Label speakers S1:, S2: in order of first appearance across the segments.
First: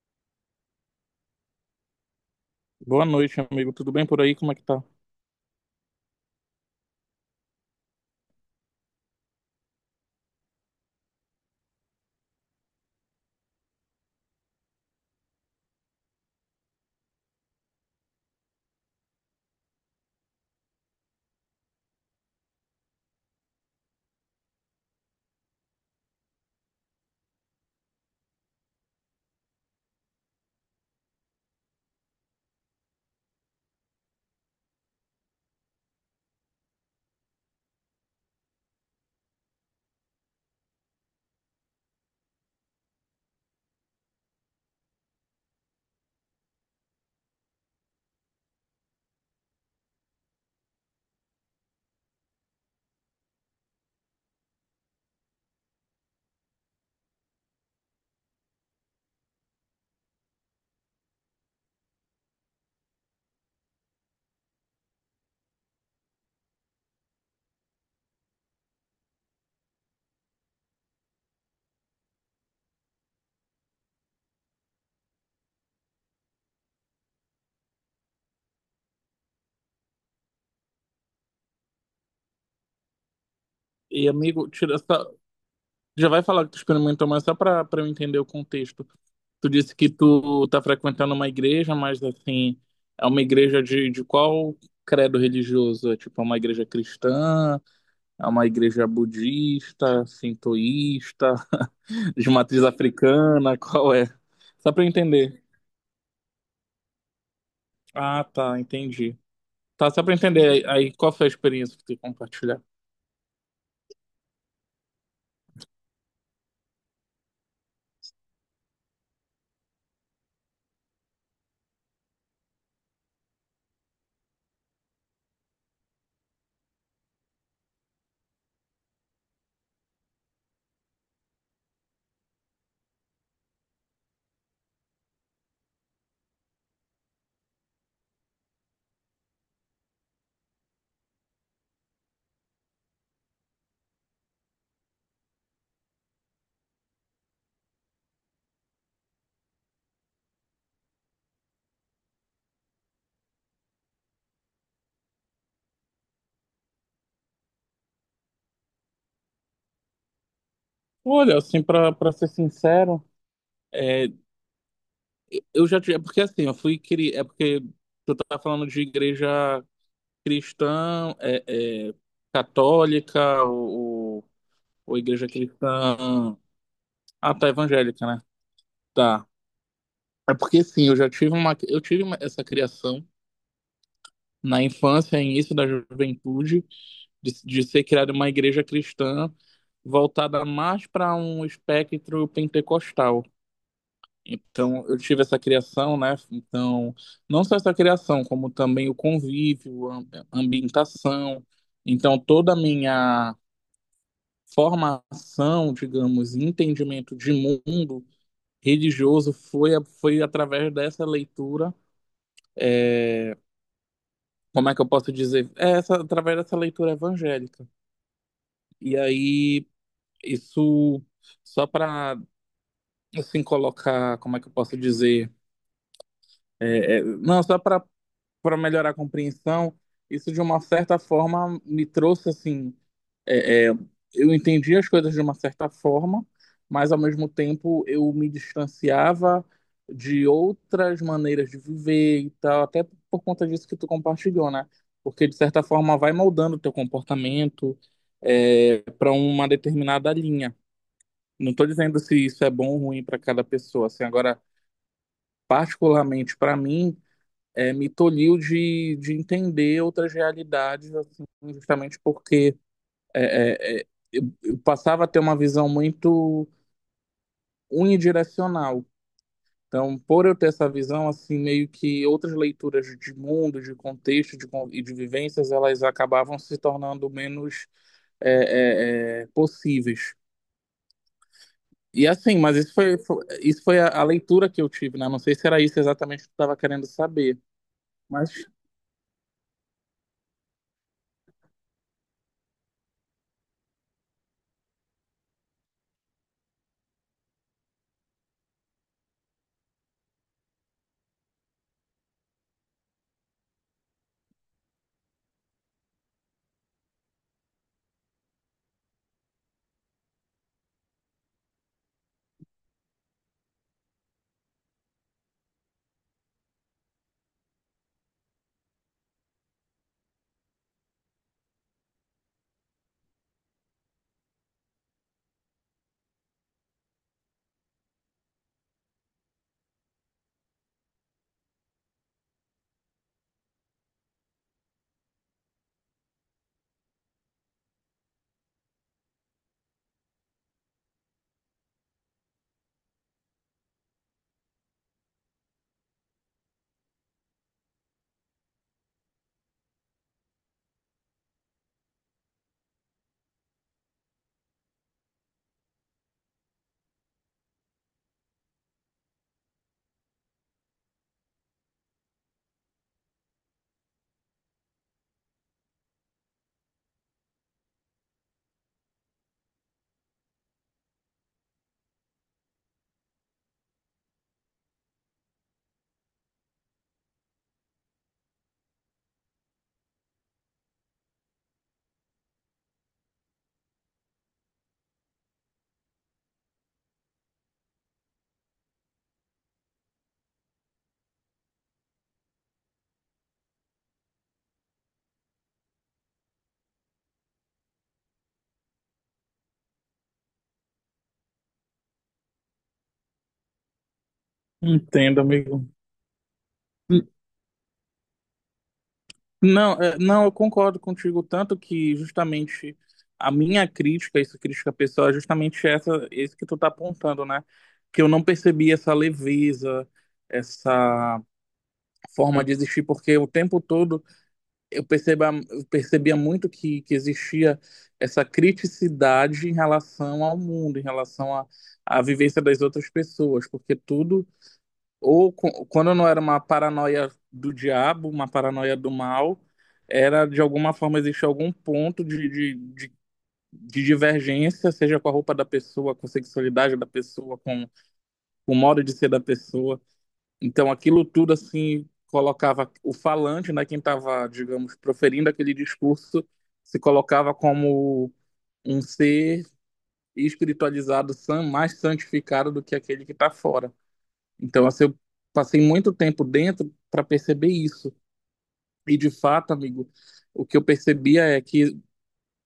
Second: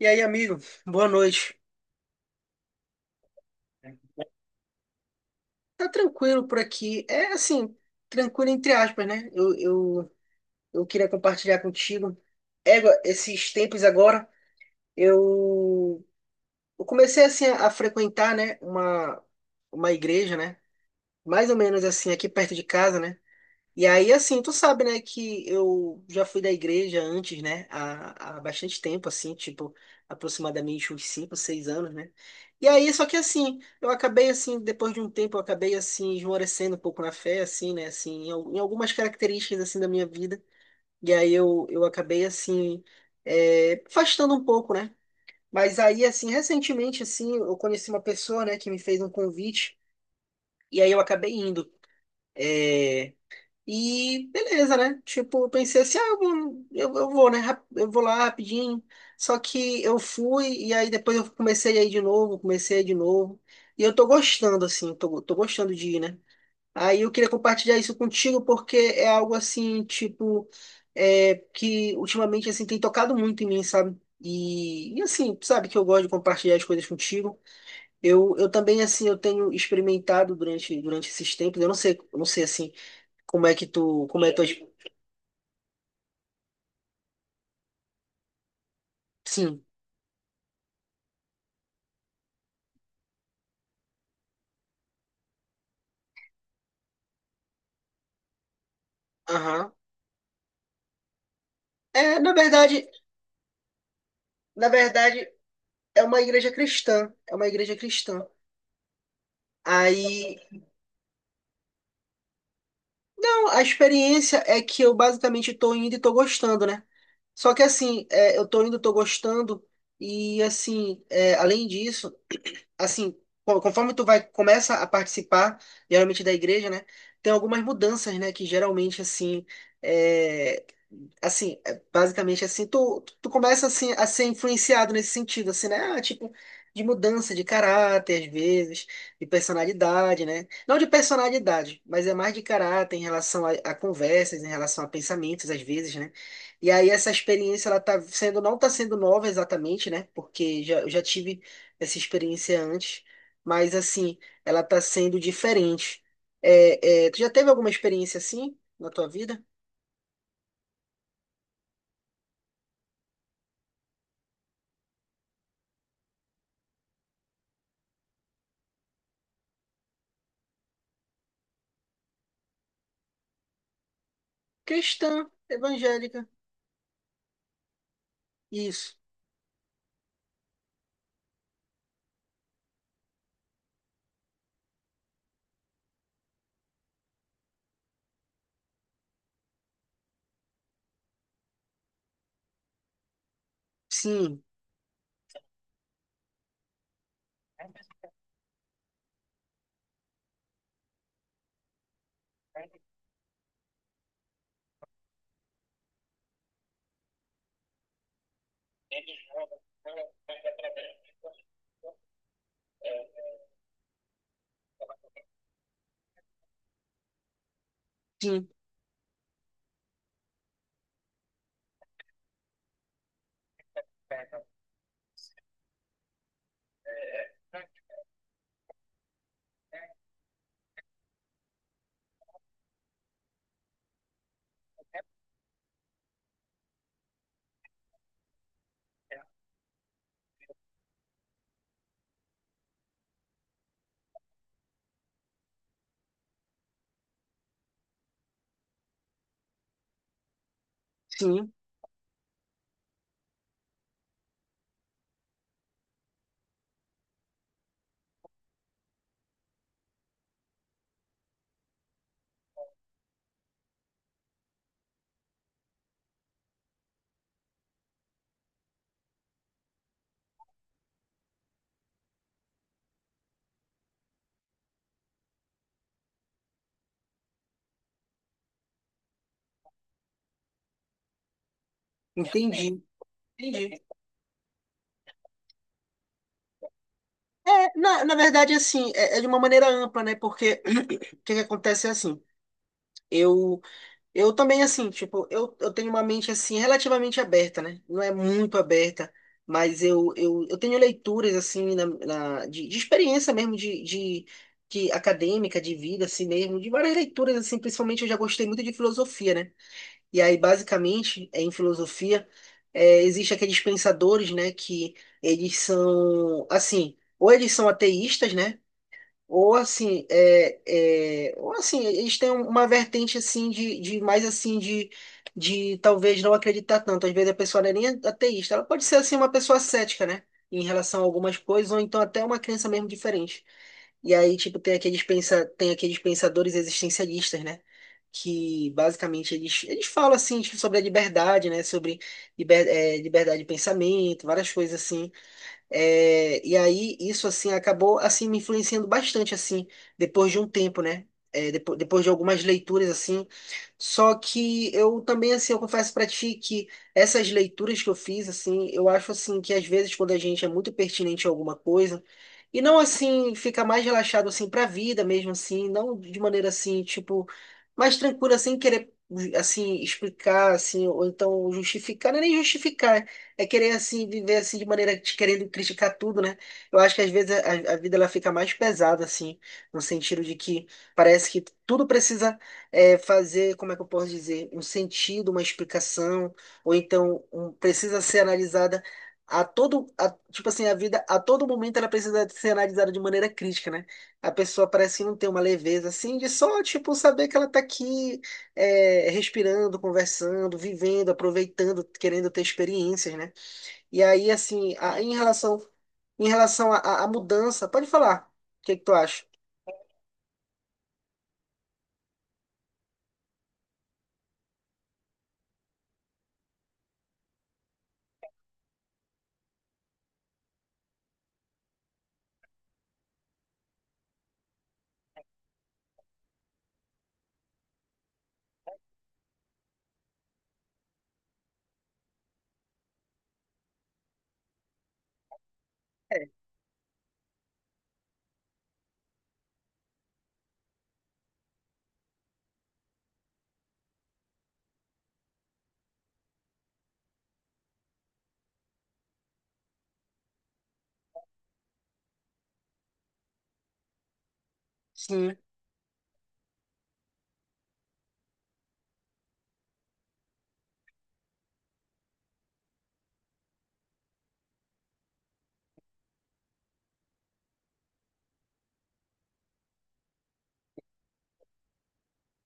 S1: E aí, amigo, boa noite.
S2: Boa noite, amigo. Tudo bem por aí? Como é que tá?
S1: Tá tranquilo por aqui. É assim, tranquilo entre aspas, né? Eu queria compartilhar contigo. Égua, esses tempos agora, eu, eu comecei assim a frequentar, né, uma igreja, né? Mais ou menos assim, aqui perto de casa, né? E aí, assim, tu sabe, né, que eu já fui da igreja antes, né, há bastante tempo, assim, tipo, aproximadamente uns 5 6 anos, né? E aí, só que assim, eu acabei, assim, depois de um tempo, eu acabei, assim, esmorecendo um pouco na fé, assim, né, assim, em algumas características, assim, da minha vida. E aí eu acabei, assim, afastando um pouco, né? Mas aí, assim, recentemente, assim, eu conheci uma pessoa, né, que me fez um convite, e aí eu acabei indo. É, e beleza, né? Tipo, eu pensei assim, ah, eu vou, Eu vou lá rapidinho. Só que eu fui e aí depois eu comecei a ir de novo, comecei a ir de novo. E eu tô gostando, assim, tô gostando de ir, né? Aí eu queria compartilhar isso contigo porque é algo assim, tipo, que ultimamente, assim, tem tocado muito em mim, sabe? E assim, sabe que eu gosto de compartilhar as coisas contigo. Eu também, assim, eu tenho experimentado durante esses tempos, eu não sei, assim,
S2: E,
S1: como é tua,
S2: amigo,
S1: ex-
S2: tira essa... Já vai falar que tu experimentou, mas só pra eu entender o contexto. Tu
S1: Sim,
S2: disse que tu tá frequentando uma igreja, mas assim, é uma igreja de qual credo religioso? É tipo, é uma igreja cristã? É uma igreja
S1: aham.
S2: budista? Sintoísta?
S1: É,
S2: De
S1: na
S2: uma atriz
S1: verdade,
S2: africana, qual é?
S1: na
S2: Só pra eu
S1: verdade
S2: entender.
S1: é uma igreja cristã, é uma igreja
S2: Ah,
S1: cristã.
S2: tá, entendi. Tá, só pra eu
S1: Aí,
S2: entender aí, qual foi a experiência que você compartilhar.
S1: não, a experiência é que eu basicamente tô indo e tô gostando, né? Só que assim, é, eu tô indo, tô gostando e assim, é, além disso assim, conforme tu vai começa a participar geralmente da igreja, né? Tem algumas mudanças, né? Que geralmente é, assim, é, basicamente assim, tu começa assim a ser influenciado nesse sentido, assim, né? Ah, tipo de mudança de caráter às vezes, de personalidade, né? Não de personalidade, mas é mais de caráter em relação a conversas, em relação a pensamentos às vezes, né? E aí essa experiência ela tá sendo não tá sendo nova exatamente, né? Porque eu já tive essa experiência antes, mas assim, ela tá sendo diferente. É, é, tu já teve alguma experiência assim na tua vida?
S2: Olha, assim, pra ser sincero, é, eu já tive. É porque assim, eu fui criar. É porque tu tá falando de igreja cristã, católica, ou igreja
S1: Cristã, evangélica.
S2: cristã. Ah, tá, evangélica, né?
S1: Isso.
S2: Tá. É porque sim, eu já tive uma. Essa criação na infância, início da juventude, de ser criada uma igreja cristã voltada mais para um espectro pentecostal.
S1: Sim,
S2: Então, eu tive essa criação, né? Então, não só essa criação, como também o convívio, a ambientação. Então, toda a minha formação, digamos, entendimento de mundo religioso foi, foi através dessa leitura. Como é que eu posso dizer? É essa, através dessa leitura evangélica.
S1: sim,
S2: E aí, isso só para assim colocar, como é que eu posso dizer? É, é, não, só para melhorar a compreensão, isso de uma certa forma me trouxe assim, é, é, eu entendi as coisas de uma certa forma, mas ao mesmo tempo eu me distanciava de outras maneiras de viver e tal, até por conta disso que tu compartilhou, né? Porque de certa forma vai moldando o teu comportamento para uma determinada linha. Não
S1: sim.
S2: estou dizendo se isso é bom ou ruim para cada pessoa. Assim, agora, particularmente para mim, me tolhiu de entender outras realidades, assim, justamente porque eu passava a ter uma visão muito unidirecional. Então, por eu ter essa visão, assim, meio que outras leituras de mundo, de contexto de, con- e de vivências, elas acabavam se tornando menos possíveis. E assim, mas
S1: Entendi.
S2: isso foi
S1: Entendi.
S2: a leitura que eu tive, né? Não sei se era isso exatamente que eu estava querendo saber,
S1: É, na
S2: mas
S1: verdade, assim, é, é de uma maneira ampla, né? Porque o que que acontece é assim. Eu Eu também, assim, tipo, eu tenho uma mente, assim, relativamente aberta, né? Não é muito aberta, mas eu tenho leituras, assim, de experiência mesmo, de acadêmica, de vida, assim mesmo, de várias leituras, assim, principalmente eu já gostei muito de filosofia, né? E aí, basicamente, é, em filosofia, é, existe aqueles pensadores, né, que ou eles são ateístas, né? Ou assim, é, é, ou assim, eles têm uma vertente assim de mais assim de talvez não acreditar tanto. Às vezes a pessoa não é nem ateísta, ela pode ser assim uma pessoa cética, né? Em relação a algumas coisas, ou então até uma crença mesmo diferente. E aí, tipo, tem aqueles pensadores existencialistas, né? Que basicamente eles falam assim, tipo, sobre a liberdade, né? Sobre liberdade de pensamento, várias coisas assim. É, e aí isso assim acabou assim me influenciando bastante assim depois de um tempo, né? É, depois de algumas leituras assim, só que eu também assim eu confesso pra ti que essas leituras que eu fiz assim, eu acho assim que às vezes quando a gente é muito pertinente a alguma coisa e não assim fica mais relaxado assim para a vida mesmo assim, não de maneira assim tipo mais tranquila sem querer assim explicar assim ou então justificar, não é nem justificar é querer assim viver assim de maneira te querendo criticar tudo, né? Eu acho que às vezes a vida ela fica mais pesada assim, no sentido de que parece que tudo precisa é, fazer, como é que eu posso dizer, um sentido, uma explicação, ou então precisa ser analisada tipo assim, a vida a todo momento ela precisa ser analisada de maneira crítica, né? A pessoa parece que não tem uma leveza assim de só tipo saber que ela tá aqui é, respirando, conversando, vivendo, aproveitando, querendo ter experiências, né? E aí, assim,
S2: entendo, amigo.
S1: em relação à
S2: N-
S1: mudança, pode falar. O que que tu acha?
S2: Não, eu concordo contigo, tanto que justamente a minha crítica, isso crítica pessoal, é justamente essa, esse que tu tá apontando, né? Que eu não percebi essa leveza, essa forma de existir, porque o tempo todo eu percebia muito que existia essa criticidade em relação ao mundo, em relação à, à vivência das outras pessoas, porque tudo, quando não
S1: É.
S2: era uma paranoia do diabo, uma paranoia do mal, era de alguma forma existia algum ponto de divergência, seja com a roupa da pessoa, com a sexualidade da pessoa, com o modo de ser da pessoa. Então, aquilo tudo, assim, colocava o falante, né, quem estava, digamos, proferindo
S1: Sim.
S2: aquele discurso, se colocava como um ser espiritualizado, mais santificado do que aquele que está fora. Então, assim, eu passei muito tempo dentro para perceber isso. E, de fato, amigo, o que eu percebia é que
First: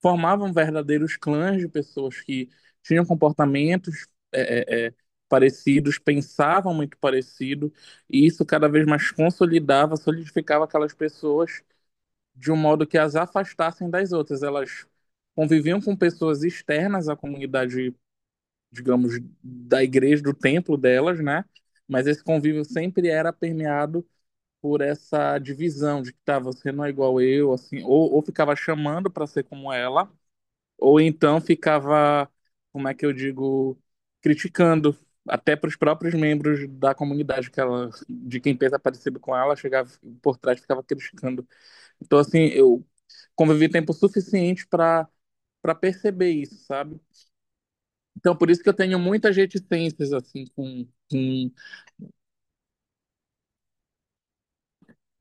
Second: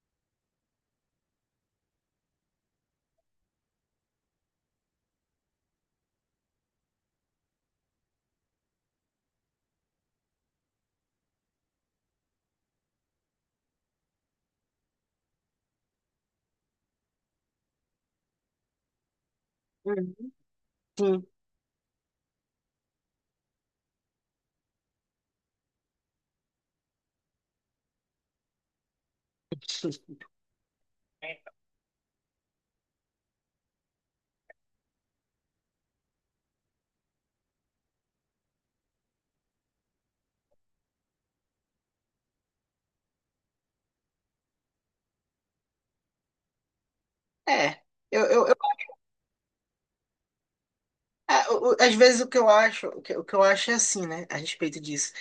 S2: formavam verdadeiros clãs de pessoas que tinham comportamentos parecidos, pensavam muito parecido, e isso cada vez mais consolidava, solidificava aquelas pessoas de um modo que as afastassem das outras. Elas conviviam com pessoas externas à comunidade, digamos, da
S1: Uhum.
S2: igreja, do templo delas,
S1: Sim.
S2: né? Mas esse convívio sempre era permeado por essa divisão de que tá, você não é igual eu, assim, ou ficava chamando para ser como ela, ou então ficava, como é que eu digo, criticando até para os próprios membros da comunidade que ela, de quem pensa parecido com ela, chegava por trás e ficava criticando. Então, assim, eu convivi tempo suficiente para perceber isso, sabe?
S1: É, eu,
S2: Então,
S1: eu,
S2: por
S1: eu-
S2: isso que eu tenho muitas reticências, assim,
S1: às vezes o que eu acho, o que eu acho é assim, né, a respeito disso,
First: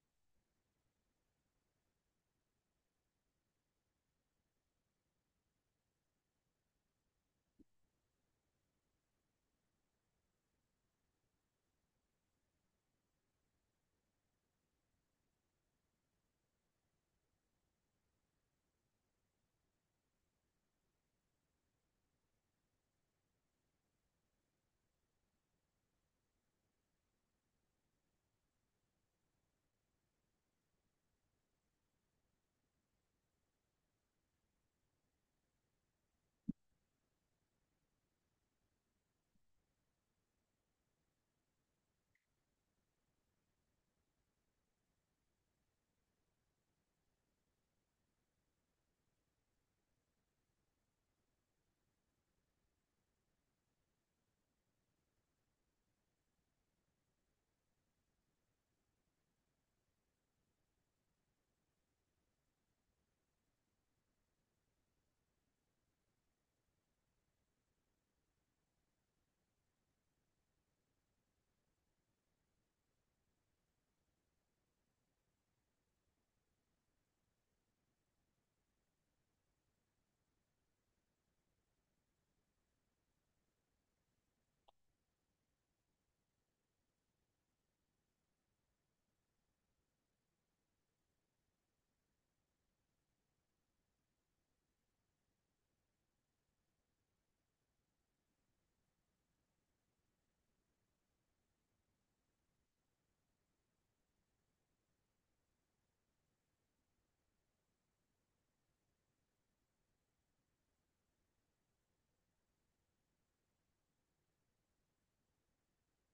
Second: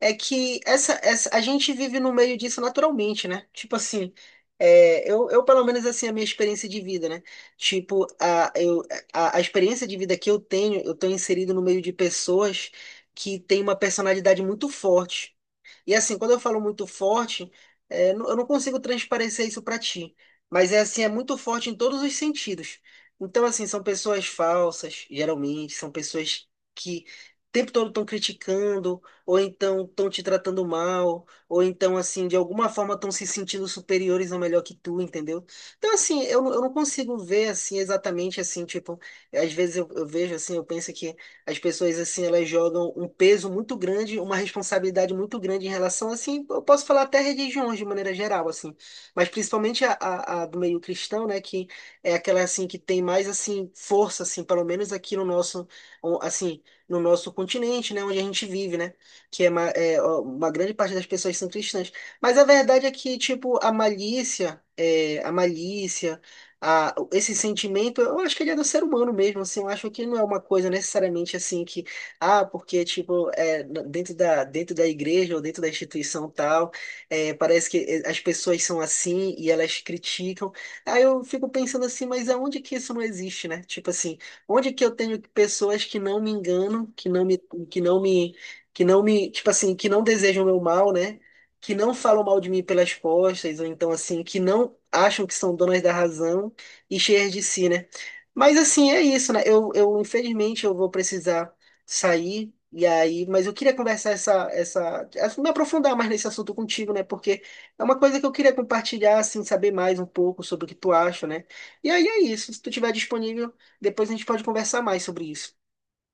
S1: é que a gente vive no meio disso naturalmente, né? Tipo assim, é, eu pelo menos assim a minha experiência de vida, né? Tipo a experiência de vida que eu tenho, eu tô inserido no meio de pessoas que têm uma personalidade muito forte. E assim, quando eu falo muito forte, é, eu não consigo transparecer isso para ti, mas é assim, é muito forte em todos os sentidos. Então, assim, são pessoas falsas, geralmente, são pessoas que o tempo todo estão criticando, ou então estão te tratando mal, ou então, assim, de alguma forma estão se sentindo superiores ou melhor que tu, entendeu? Então, assim, eu, eu não consigo ver, assim, exatamente, assim, tipo, às vezes eu vejo, assim, eu penso que as pessoas, assim, elas jogam um peso muito grande, uma responsabilidade muito grande em relação, assim, eu posso falar até religiões de maneira geral, assim, mas principalmente a do meio cristão, né, que é aquela, assim, que tem mais, assim, força, assim, pelo menos aqui no nosso, assim, no nosso continente, né, onde a gente vive, né, que é uma grande parte das pessoas são cristãs. Mas a verdade é que, tipo, a malícia, esse sentimento, eu acho que ele é do ser humano mesmo, assim, eu acho que não é uma coisa necessariamente assim que, ah, porque, tipo, é, dentro da igreja ou dentro da instituição tal, é, parece que as pessoas são assim e elas criticam. Aí eu fico pensando assim, mas aonde que isso não existe, né? Tipo assim, onde que eu tenho pessoas que não me enganam, que não me, que não me, tipo assim, que não desejam o meu mal, né? Que não falam mal de mim pelas costas, ou então assim, que não acham que são donas da razão, e cheias de si, né? Mas assim, é isso, né? Eu infelizmente eu vou precisar sair e aí, mas eu queria conversar essa assim, me aprofundar mais nesse assunto contigo, né? Porque é uma coisa que eu queria compartilhar, assim, saber mais um pouco sobre o que tu acha, né? E aí é isso. Se tu tiver disponível, depois a gente pode conversar mais sobre isso.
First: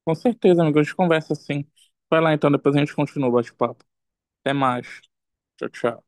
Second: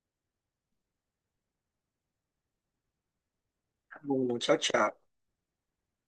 S2: com certeza, amigo, a gente conversa assim. Vai lá, então, depois a gente continua o bate-papo.
S1: Tá bom,
S2: Até
S1: tchau, tchau.
S2: mais. Tchau, tchau.